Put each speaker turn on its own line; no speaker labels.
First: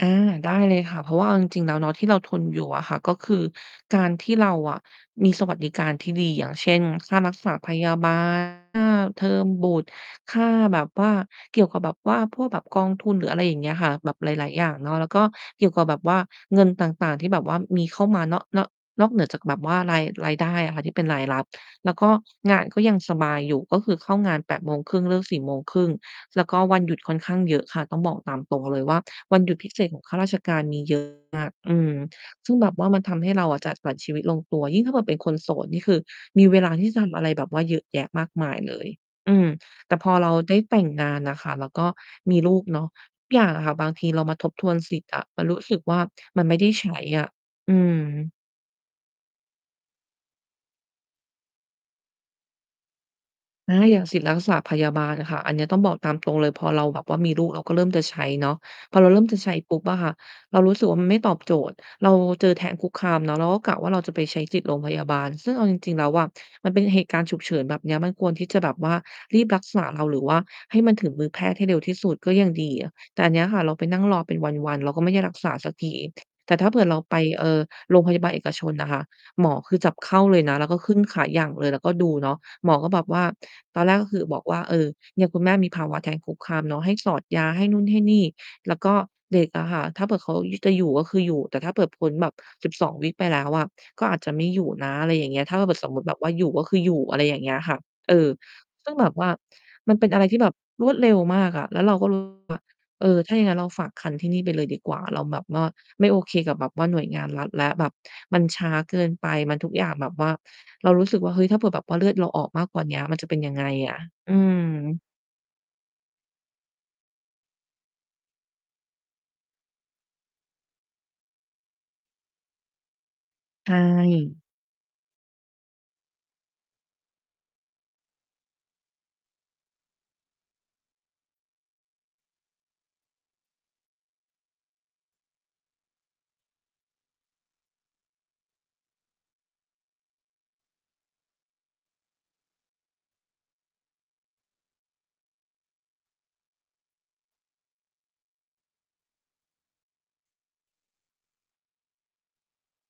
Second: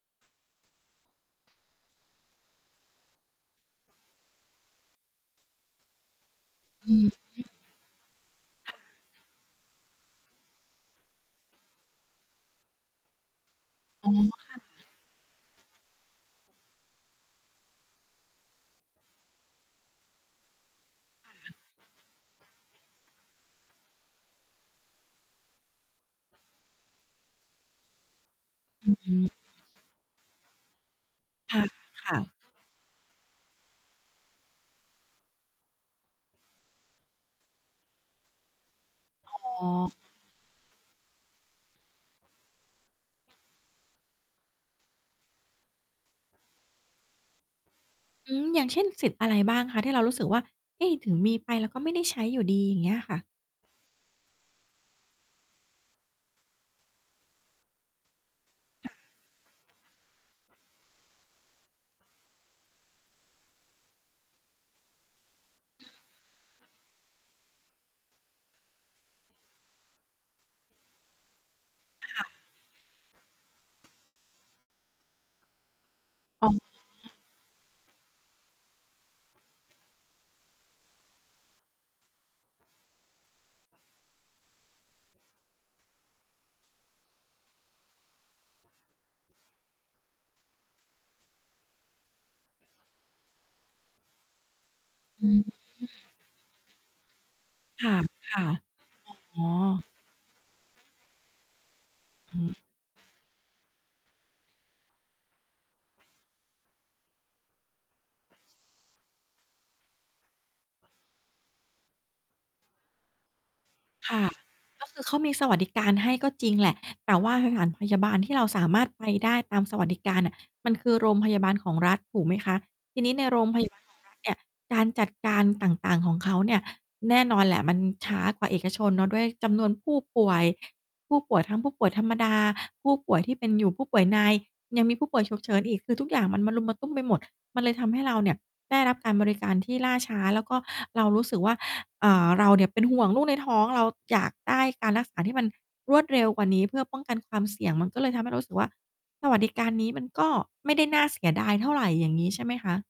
อา ได้เลยค่ะ เพราะว่าเอาจริง ๆ แล้วเนาะ ที่เราทนอยู่อะค่ะก็คือการที่เราอะมีสวัสดิการที่ดี อย่างเช่น
อื
ค
อ
่ารัก
ฮ
ษ
ึ
า พยาบาล ค่าเทอมบุตร ค่าแบบว่า เกี่ยวกับแบบว่าพวกแบบกองทุนหรืออะไรอย่างเงี้ยค่ะ
อ
แบ
๋อ
บหลาย
ค่
ๆ อ
ะ
ย่างเนาะ แล้วก็เกี่ยวกับแบบว่าเงินต่าง ๆ ที่แบบว่ามีเข้ามาเนาะ เนาะ นอกเหนือจากแบบว่าราย รายได้อะค่ะ ที่เป็นรายรับ แล้วก็งานก็ยังสบายอยู่ ก็คือเข้างาน 8 โมงครึ่ง เลิก 4 โมงครึ่ง แล้วก็วันหยุดค่อนข้างเยอะค่ะ ต้องบอกตามตรงเลย
อื
ว
อ
่า
อืม
วันหยุดพิเศษของข้าราชการมี เยอะ มาก
คะ
อืม
ค่ะ
ซึ่งแบบว่ามันทำให้เราอะจัดสรรชีวิตลงตัว ยิ่งถ้าเผื่อเป็นคนโสดนี่คือมีเวลาที่จะทำอะไรแบบว่าเยอะแยะมากมาย เลย อ
อ๋อ
ืม แต่พอเราได้แต่งงานน่ะค่ะแล้วก็มีลูกเนาะ ทุกอย่างอะค่ะ บางทีเรามาทบทวนสิทธิ์อะ มันรู้สึกว่า มันไม่ได้ ใช้ อะ อื
อ
ม
ืม อย่างเช่นสิทธิ์อะไรบ้างคะ? ที่เรารู้สึกว่า เอ๊ ถึงมีไปเราก็ไม่ได้ใช้อยู่ดี อย่างเงี้ยค่ะ
อา อย่างสิทธิ์รักษาพยาบาลน่ะค่ะ อันเนี้ย ต้องบอกตามตรงเลย พอเราแบบว่ามีลูก เราก็เริ่มจะใช้เนาะ พอเราเริ่มจะใช้ปุ๊บอะค่ะ เรารู้สึกว่า มันไม่ตอบโจทย์ เราเจอแท้งคุกคามเนาะ เราก็กะว่าเราจะไปใช้สิทธิ์โรงพยาบาล ซึ่งเอาจริง ๆ แล้วอะ มันเป็นเหตุการณ์ฉุกเฉินแบบเนี้ย มันควรที่จะแบบว่ารีบรักษาเรา หรือว่าให้มันถึงมือแพทย์ให้เร็วที่สุ
ค
ด
่
ก็
ะ
ยังดีอะ แต่อันเนี้ยค่ะเราไปนั่งรอเป็นวัน ๆ เราก็ไม่ได้รักษาสักที
อ๋
แต
อ
่ถ้าเผื่อเราไป เอ่อ โรงพยาบาลเอกชนน่ะค่ะ หมอคือจับเข้าเลยนะ แล้วก็ขึ้นขาหยั่งเลย แล้วก็ดูเนาะ หมอก็แบบว่า ตอนแรกก็คือบอกว่า "เออ เนี่ย คุณแม่มีภาวะแท้งคุกคามเนาะ ให้สอดยา" ให้นู่นให้นี่ แล้วก็เด็กอะค่ะ ถ้าเผื่อเขา ย จะอยู่ก็คืออยู่ แต่ถ้าเผื่อพ้นแบบ 12 วีก ไปแล้วอะ ก็อาจจะไม่อยู่นะ อะไรอ
อื
ย่างเงี้
ม
ย ถ้าเราเผื่อ สมมติแบบว่าอยู่ก็คืออยู่ อะไรอย่างเงี้ยค่ะ
ค่ะ
เออ
ค่ะ
ซึ่งแบบว่า
อ๋อ
มันเป็นอะไรที่แบบรวดเร็วมากอะ แล้วเราก็ รู้สึ
อือ
ก
ฮึ
ว่า เออ ถ้าอย่างงั้นเราฝากครรภ์ที่นี่ไปเลยดีกว่า เราแบบว่าไม่โอเคกับแบบว่าหน่วยงานรัฐแล้ว แบบมันช้าเกินไป มันทุกอย่างแบบว่า เรารู้สึกว่า "เฮ้ย ถ้าเผื่อแบบว่าเลือดเราออกมากกว่าเนี้ย มันจะเป็นยังไงอะ?"
ค่ะ
อืม
ก็คือ เขามีสวัสดิการให้ก็จริงแหละ แต่ว่าสถานพยาบาลที่เราสามารถไปได้ตามสวัสดิการน่ะ มันคือโรงพยาบาลของรัฐ ถูกไหมคะ? ทีนี้ ใน โรงพ
ใ
ยา
ช
บาลของรัฐเนี่ย
่
การจัดการต่าง ๆ ของเขาเนี่ย แน่นอนแหละมันช้ากว่าเอกชนเนาะ ด้วยจำนวนผู้ป่วย ผู้ป่วยทั้งผู้ป่วยธรรมดา ผู้ป่วยที่เป็น อยู่ ผู้ป่วยใน ยังมีผู้ป่วยฉุกเฉินอีก คือทุกอย่างมันมะรุมมะตุ้มไปหมด มันเลยทำให้เราเนี่ยได้รับการบริการที่ล่าช้า แล้วก็เรารู้สึกว่า เอ่อ เราเนี่ยเป็นห่วงลูกในท้องเรา อยากได้การรักษาที่มันรวดเร็วกว่านี้ เพื่อป้องกันความเสี่ยง มันก็เลยทำให้เรารู้สึกว่า สวัสดิการนี้มันก็ไม่ได้น่าเสียดายเท่าไร อย่างงี้ ใช่ไหมคะ?